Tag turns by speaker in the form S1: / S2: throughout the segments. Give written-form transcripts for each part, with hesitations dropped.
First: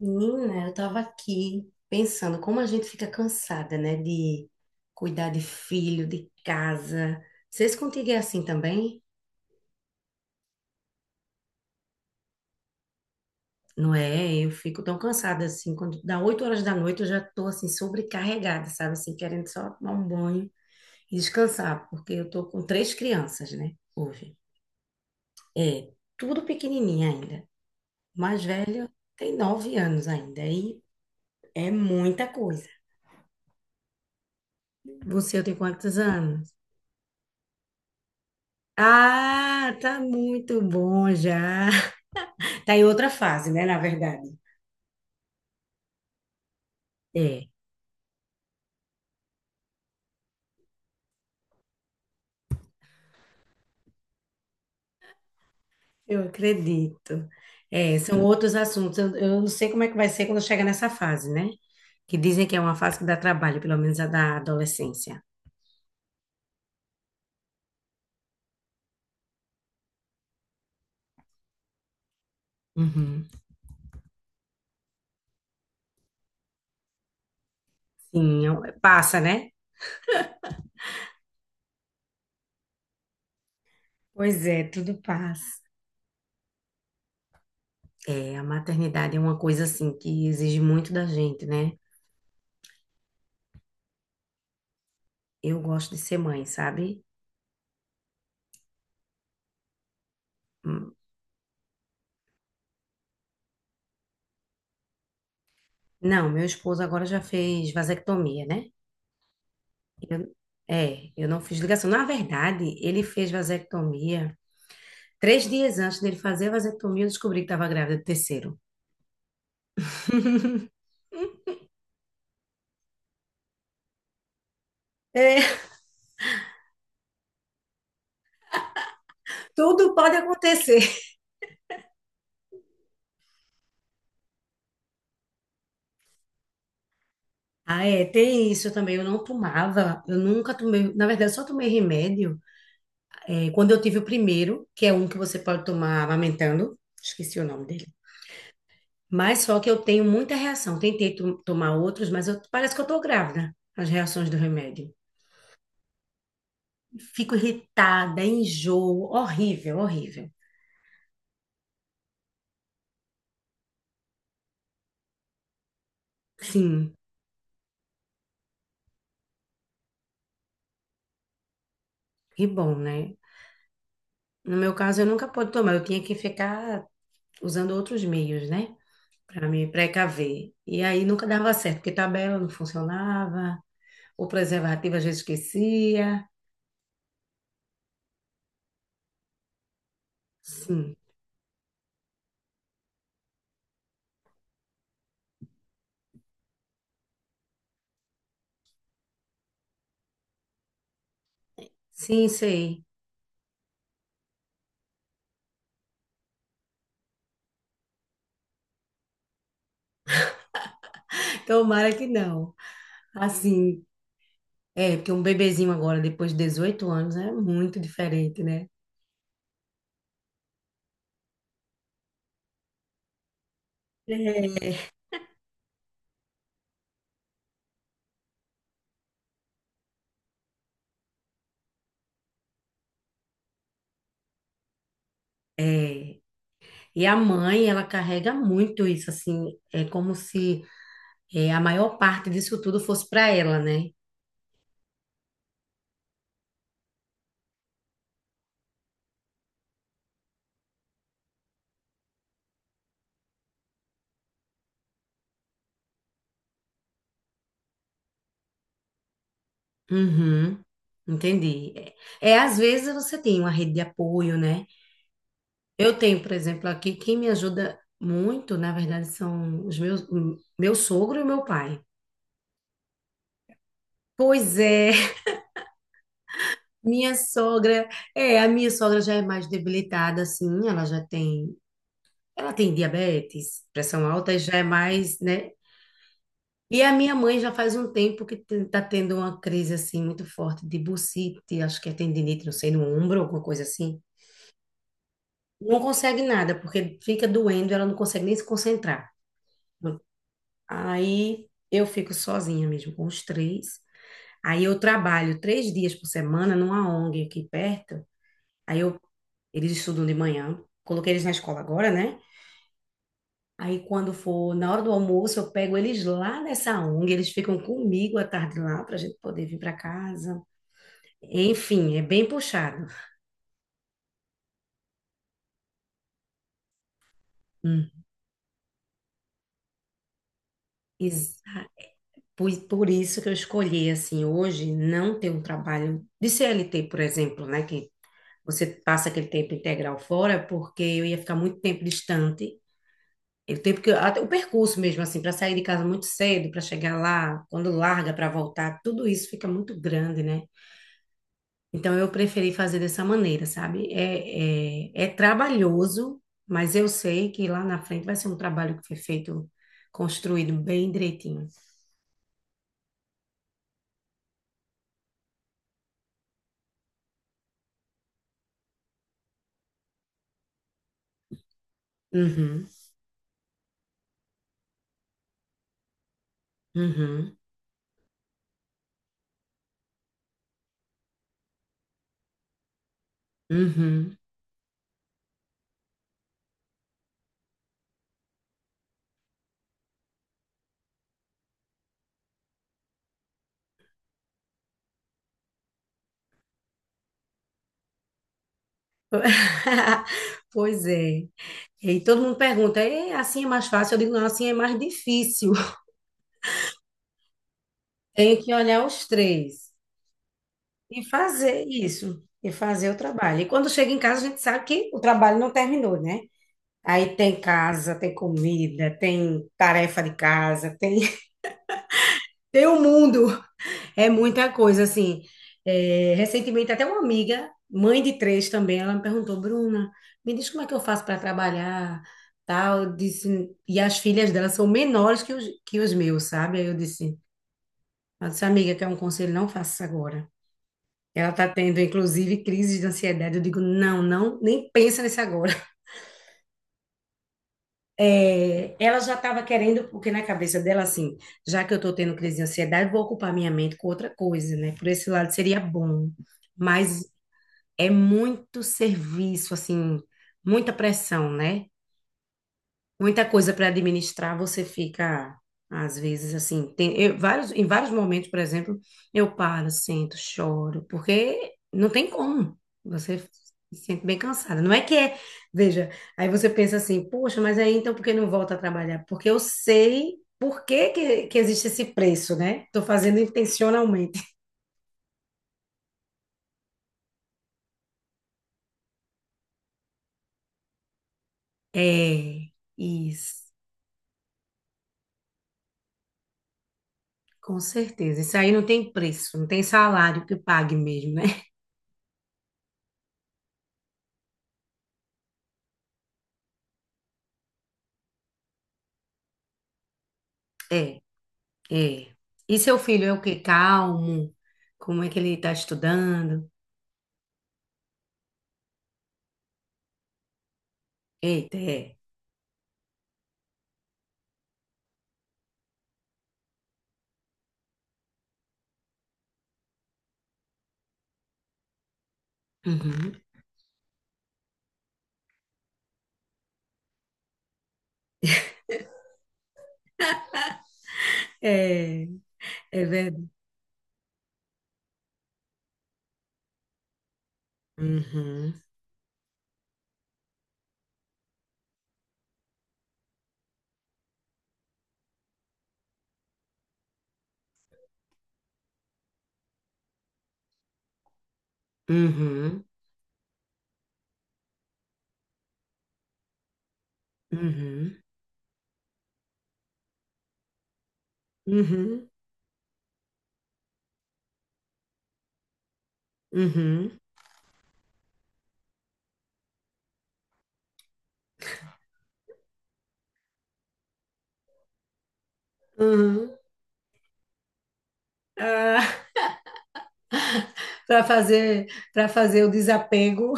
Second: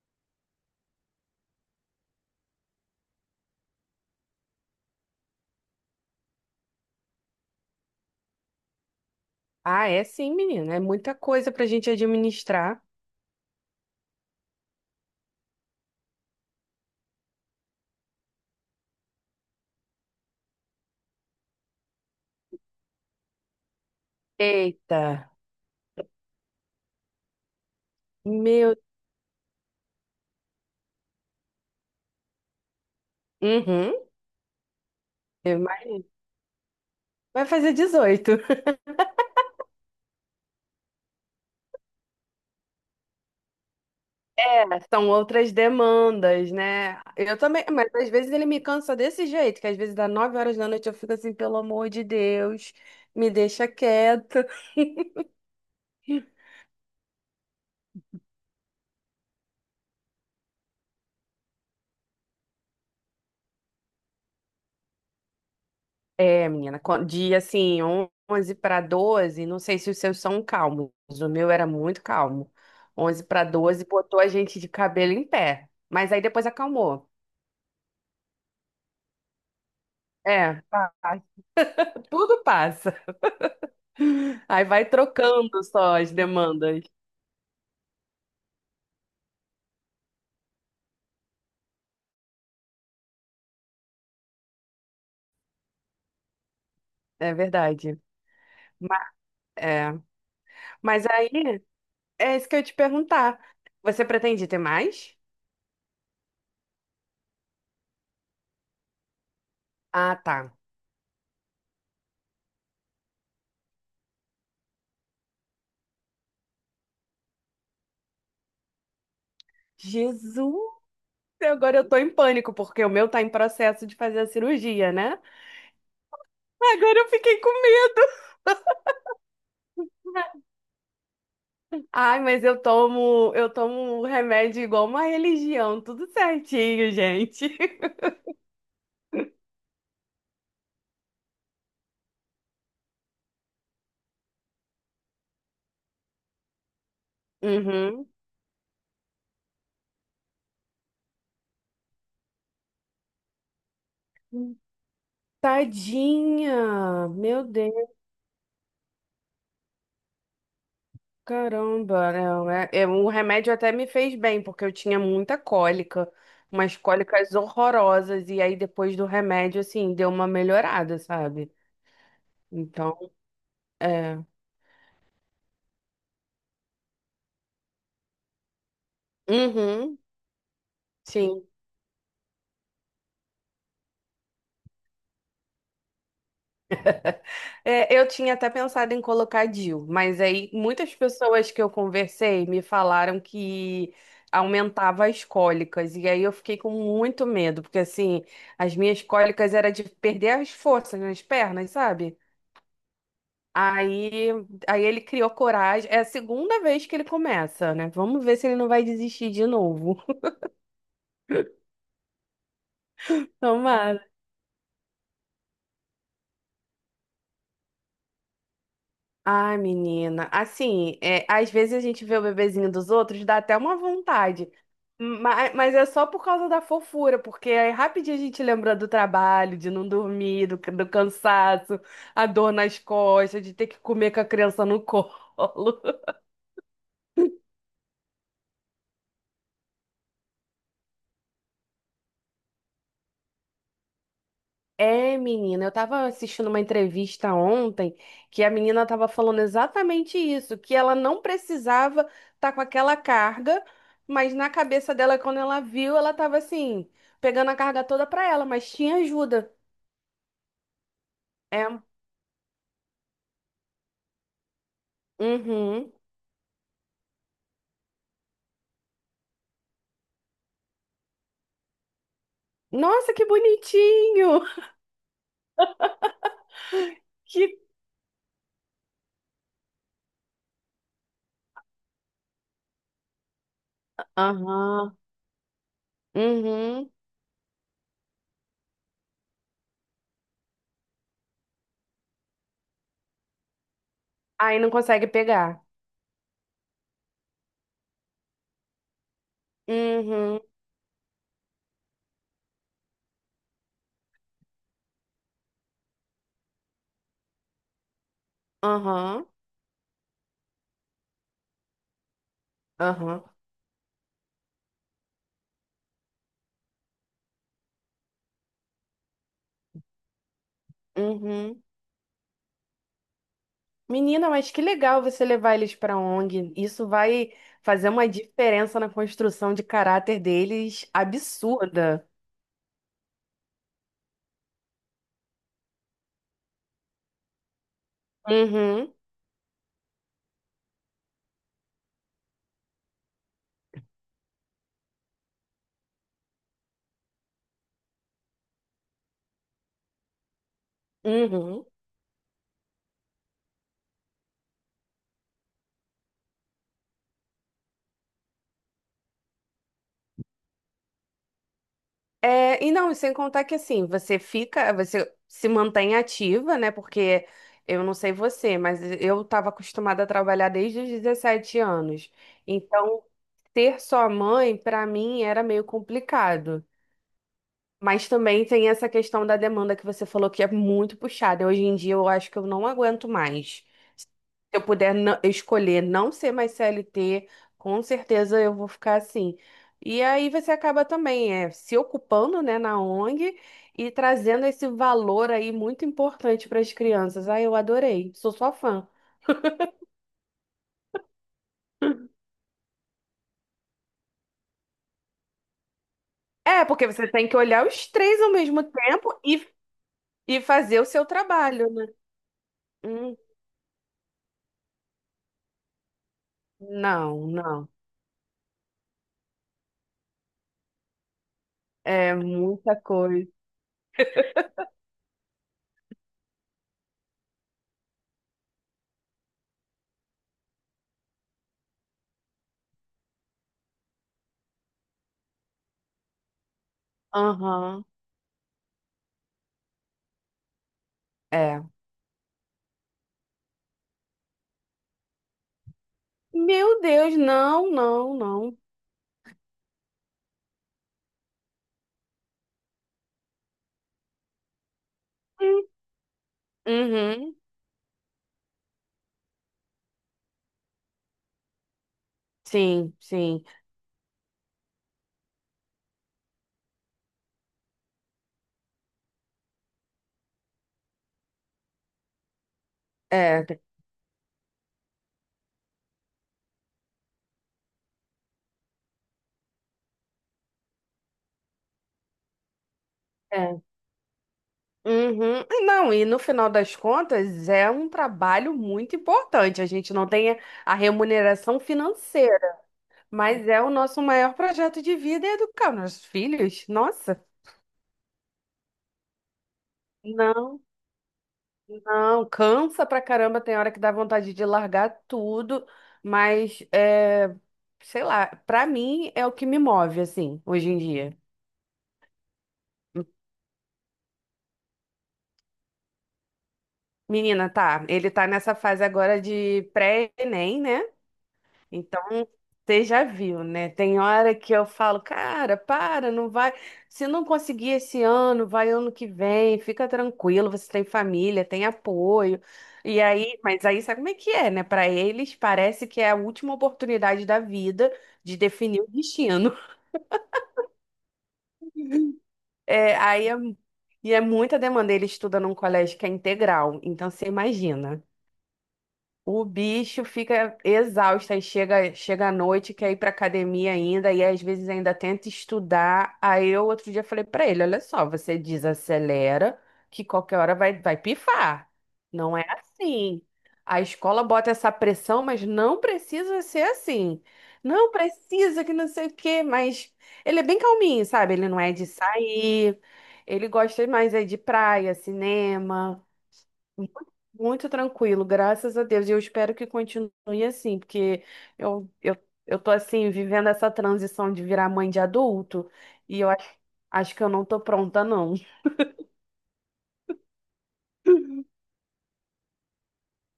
S1: Menina, eu tava aqui pensando como a gente fica cansada, né, de cuidar de filho, de casa. Vocês contigo é assim também?
S2: Ah, é sim, menina. É muita coisa pra gente administrar.
S1: Não é? Eu fico tão cansada assim, quando dá 8 horas da noite eu já tô assim sobrecarregada, sabe? Assim, querendo só tomar um banho e descansar, porque eu tô com três crianças, né, hoje.
S2: Eita,
S1: É, tudo pequenininha ainda. O mais
S2: meu.
S1: velho tem nove anos ainda, e é muita coisa.
S2: Uhum,
S1: Você tem
S2: eu
S1: quantos
S2: imagino.
S1: anos?
S2: Vai fazer 18.
S1: Ah, tá muito bom já. Tá em outra fase, né, na verdade.
S2: É, são outras demandas, né? Eu
S1: É.
S2: também, mas às vezes ele me cansa desse jeito, que às vezes dá 9 horas da noite eu fico assim, pelo amor de Deus, me deixa quieto.
S1: Eu acredito. É, são outros assuntos. Eu não sei como é que vai ser quando chega nessa fase, né? Que dizem que é uma fase que dá trabalho, pelo menos a da adolescência.
S2: É, menina, 11 para 12. Não sei se os seus são calmos, o meu era muito calmo. 11
S1: Uhum.
S2: para 12 botou a gente de cabelo em pé, mas aí depois acalmou.
S1: Sim, é um, passa, né?
S2: É, passa. Tudo passa.
S1: Pois é,
S2: Aí vai
S1: tudo passa.
S2: trocando só as demandas.
S1: É, a maternidade é uma coisa assim que exige muito da gente, né? Eu gosto de ser mãe, sabe?
S2: É verdade. Mas, é.
S1: Hum.
S2: Mas aí, é isso que eu ia te perguntar. Você pretende ter mais?
S1: Não, meu esposo agora já fez vasectomia, né?
S2: Ah,
S1: Eu-
S2: tá.
S1: eu não fiz ligação. Na verdade, ele fez vasectomia. Três dias antes dele fazer a vasectomia, eu descobri que estava grávida do terceiro.
S2: Jesus! Agora eu tô em pânico, porque o meu tá em processo de fazer a cirurgia, né?
S1: É,
S2: Agora eu fiquei com medo.
S1: tudo pode acontecer.
S2: Ai, mas eu tomo um remédio igual uma religião, tudo certinho, gente.
S1: Ah, é, tem isso também. Eu não tomava, eu nunca tomei. Na verdade, eu só tomei remédio quando eu tive o primeiro, que é um que você pode tomar amamentando. Esqueci o nome dele.
S2: Uhum.
S1: Mas só que eu tenho muita reação. Tentei tomar outros, mas parece que eu tô grávida. As reações do remédio.
S2: Tadinha,
S1: Fico
S2: meu.
S1: irritada, enjoo, horrível, horrível.
S2: Caramba, não, é, o remédio até me fez bem, porque eu tinha muita cólica, umas
S1: Sim,
S2: cólicas horrorosas, e aí depois do remédio, assim, deu uma melhorada, sabe?
S1: que bom,
S2: Então,
S1: né?
S2: é.
S1: No meu caso, eu nunca pude tomar, eu tinha que ficar usando outros meios, né? Para me
S2: Uhum,
S1: precaver. E aí nunca
S2: sim.
S1: dava certo, porque tabela não funcionava, o preservativo às vezes esquecia.
S2: É, eu tinha até pensado em colocar DIU, mas aí muitas
S1: Sim,
S2: pessoas que eu conversei me falaram que aumentava as cólicas, e aí eu fiquei com muito medo, porque assim, as minhas cólicas era de perder as forças nas pernas, sabe?
S1: sim, sei.
S2: Aí, aí ele criou coragem. É a segunda vez que ele começa, né? Vamos ver se ele não vai desistir de novo.
S1: Tomara que não. Assim,
S2: Tomara.
S1: porque um bebezinho agora, depois de 18 anos, é muito diferente, né?
S2: Ai, menina. Assim, é, às vezes a gente vê o bebezinho dos outros, dá até uma vontade.
S1: É,
S2: Mas é só por causa da fofura, porque aí rapidinho a gente lembra do trabalho, de não dormir, do cansaço, a dor nas costas, de ter que comer com a criança no colo.
S1: é. E a mãe, ela carrega muito isso, assim, é como se a maior parte disso tudo fosse para ela, né?
S2: É, menina, eu tava assistindo uma entrevista ontem que a menina tava falando exatamente isso, que ela não precisava estar com aquela carga, mas na cabeça dela, quando ela viu, ela tava assim, pegando a carga toda pra ela, mas tinha ajuda.
S1: Uhum,
S2: É.
S1: entendi. É, é, às vezes você tem uma rede de apoio, né?
S2: Uhum.
S1: Eu tenho, por exemplo, aqui, quem me ajuda muito, na verdade, são meu sogro e meu pai.
S2: Nossa, que bonitinho!
S1: Pois é, minha
S2: Que...
S1: sogra, a minha sogra já é mais debilitada, assim, ela tem diabetes, pressão alta, e já é
S2: Aham.
S1: mais, né? E
S2: Uhum.
S1: a minha mãe já faz um tempo que tá tendo uma crise, assim, muito forte de bursite, acho que é tendinite, não sei, no ombro, alguma coisa assim.
S2: Aí não consegue pegar.
S1: Não consegue nada, porque fica doendo, ela não consegue nem se concentrar.
S2: Uhum.
S1: Aí eu fico sozinha mesmo, com os três. Aí eu trabalho três dias por semana numa ONG aqui perto. Aí eu,
S2: Aham.
S1: Eles estudam de manhã, coloquei eles na escola agora, né?
S2: Aham.
S1: Aí quando for na hora do almoço, eu pego eles lá nessa ONG, eles ficam comigo à tarde lá para a gente poder vir para casa.
S2: Uhum.
S1: Enfim, é bem puxado.
S2: Menina, mas que legal você levar eles para ONG. Isso vai fazer
S1: Hum.
S2: uma diferença na construção de caráter deles absurda.
S1: Por isso que eu escolhi, assim, hoje não ter um trabalho de CLT, por exemplo, né? Que você
S2: Uhum,
S1: passa aquele tempo integral fora, porque eu ia ficar muito tempo distante. E o tempo que até o percurso mesmo, assim, para sair de casa muito cedo, para chegar lá, quando larga para voltar, tudo isso fica muito grande, né?
S2: uhum.
S1: Então eu preferi fazer dessa maneira, sabe? É trabalhoso, mas eu sei que lá na frente vai ser um trabalho que foi feito, construído bem direitinho.
S2: É, e não, sem contar que assim, você fica, você se mantém ativa, né? Porque eu não sei você, mas eu estava acostumada a trabalhar desde os 17 anos.
S1: Uhum,
S2: Então, ter só mãe, para mim, era meio complicado.
S1: uhum.
S2: Mas também tem essa questão da demanda que você falou que é muito puxada. Hoje em dia eu acho que eu não aguento mais. Se
S1: Uhum.
S2: eu puder escolher não ser mais CLT, com certeza eu vou ficar assim. E aí você acaba também é, se ocupando, né, na ONG e trazendo esse valor aí muito importante para as crianças. Ah, eu adorei, sou sua fã.
S1: Pois é. E todo mundo pergunta, "É, assim é mais fácil?" Eu digo, não, assim é mais difícil.
S2: É, porque você tem que olhar os três ao
S1: Tenho que
S2: mesmo
S1: olhar os
S2: tempo e,
S1: três
S2: e fazer o
S1: e
S2: seu
S1: fazer
S2: trabalho, né?
S1: isso, e fazer o
S2: Hum,
S1: trabalho. E quando chega em casa, a gente sabe que o trabalho não terminou, né? Aí
S2: não,
S1: tem
S2: não.
S1: casa, tem comida, tem tarefa de casa, tem,
S2: É
S1: tem
S2: muita
S1: o
S2: coisa.
S1: mundo. É muita coisa, assim. É, recentemente, até uma amiga, mãe de três também, ela me perguntou, Bruna, me diz como é que eu faço para trabalhar, tal. Eu disse, e as filhas dela são menores que os meus, sabe?
S2: Aham.
S1: Ela disse, amiga, quer um conselho? Não faça isso agora. Ela está
S2: É.
S1: tendo, inclusive, crises de ansiedade. Eu digo, não, não, nem pensa nisso agora.
S2: Meu Deus, não, não, não.
S1: É, ela já estava querendo, porque na cabeça dela, assim, já que eu estou tendo crise de ansiedade, vou ocupar minha mente com outra coisa, né? Por esse lado seria
S2: Hum.
S1: bom. Mas
S2: Uhum.
S1: É muito serviço, assim, muita pressão, né?
S2: Sim,
S1: Muita
S2: sim.
S1: coisa para administrar, você fica, às vezes, assim, tem, em vários momentos, por exemplo, eu paro, sento, choro, porque não tem como. Você
S2: É,
S1: se sente bem cansada. Não é que é, veja, aí você pensa assim, poxa, mas aí então por que não volta a trabalhar? Porque eu sei por que que existe esse preço, né? Tô fazendo
S2: é.
S1: intencionalmente.
S2: Uhum. Não, e no final das contas é um trabalho muito importante. A gente não tem a remuneração
S1: É,
S2: financeira,
S1: isso.
S2: mas é o nosso maior projeto de vida é educar nossos filhos. Nossa.
S1: Com certeza. Isso aí não tem preço, não tem salário que
S2: Não,
S1: pague mesmo, né?
S2: não, cansa pra caramba, tem hora que dá vontade de largar tudo, mas é, sei lá, pra mim é o que me move assim, hoje em
S1: É,
S2: dia.
S1: é. E seu filho é o quê? Calmo? Como é que ele está estudando?
S2: Menina, tá. Ele tá nessa fase agora de pré-ENEM, né?
S1: Eita, é.
S2: Então, você já viu, né? Tem hora que eu falo, cara, para, não vai. Se não conseguir esse ano, vai ano que vem, fica tranquilo, você tem família, tem apoio. E
S1: Uhum.
S2: aí, mas aí sabe como é que é, né? Pra eles, parece que é a última oportunidade da vida de definir o destino.
S1: É,
S2: É,
S1: é
S2: aí
S1: verdade.
S2: e é muita demanda. Ele estuda num colégio que é integral, então você imagina.
S1: Uhum.
S2: O bicho fica exausto, aí chega à noite, quer ir pra academia ainda, e às vezes ainda tenta estudar. Aí eu outro dia falei pra ele, olha só, você desacelera que qualquer hora vai pifar. Não é
S1: Uhum.
S2: assim. A escola bota essa pressão, mas não precisa ser assim. Não
S1: Uhum.
S2: precisa que não sei o quê, mas ele é bem calminho, sabe? Ele não é de
S1: Uhum.
S2: sair, ele gosta mais é de praia, cinema. Muito
S1: Uhum.
S2: muito tranquilo, graças a Deus. E eu espero que continue assim, porque eu, eu, eu tô assim, vivendo essa transição de virar mãe de adulto, e
S1: Uhum.
S2: eu acho que eu não tô pronta, não.
S1: Ah, para fazer, para fazer o desapego.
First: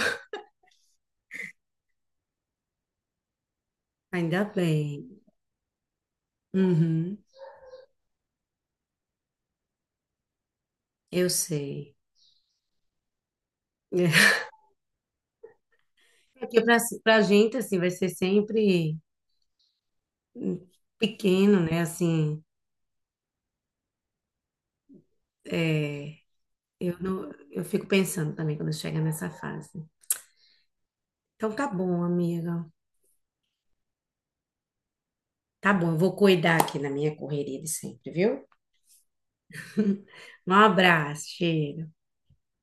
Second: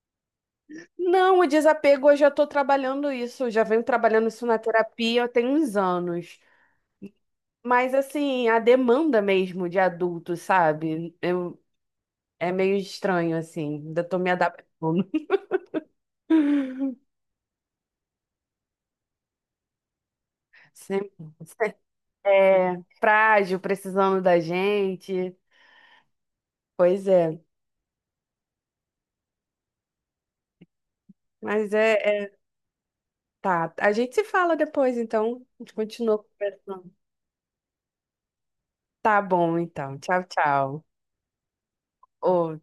S2: Não, o desapego eu já tô trabalhando isso, eu já venho trabalhando
S1: Ainda
S2: isso na
S1: bem.
S2: terapia tem uns anos.
S1: Uhum.
S2: Mas assim, a demanda mesmo de adulto, sabe?
S1: Eu sei.
S2: É meio estranho, assim, ainda tô me adaptando.
S1: É. Porque para a gente, assim, vai ser sempre
S2: Sempre,
S1: pequeno, né? Assim,
S2: é frágil, precisando da gente.
S1: é, eu
S2: Pois
S1: não,
S2: é.
S1: eu fico pensando também quando chega nessa fase. Então tá
S2: Mas é,
S1: bom,
S2: é-
S1: amiga.
S2: Tá, a gente se fala depois, então. A
S1: Tá
S2: gente
S1: bom, eu vou
S2: continua
S1: cuidar aqui na
S2: conversando.
S1: minha correria de sempre, viu?
S2: Tá bom, então. Tchau,
S1: Um
S2: tchau.
S1: abraço, cheiro.
S2: Ô,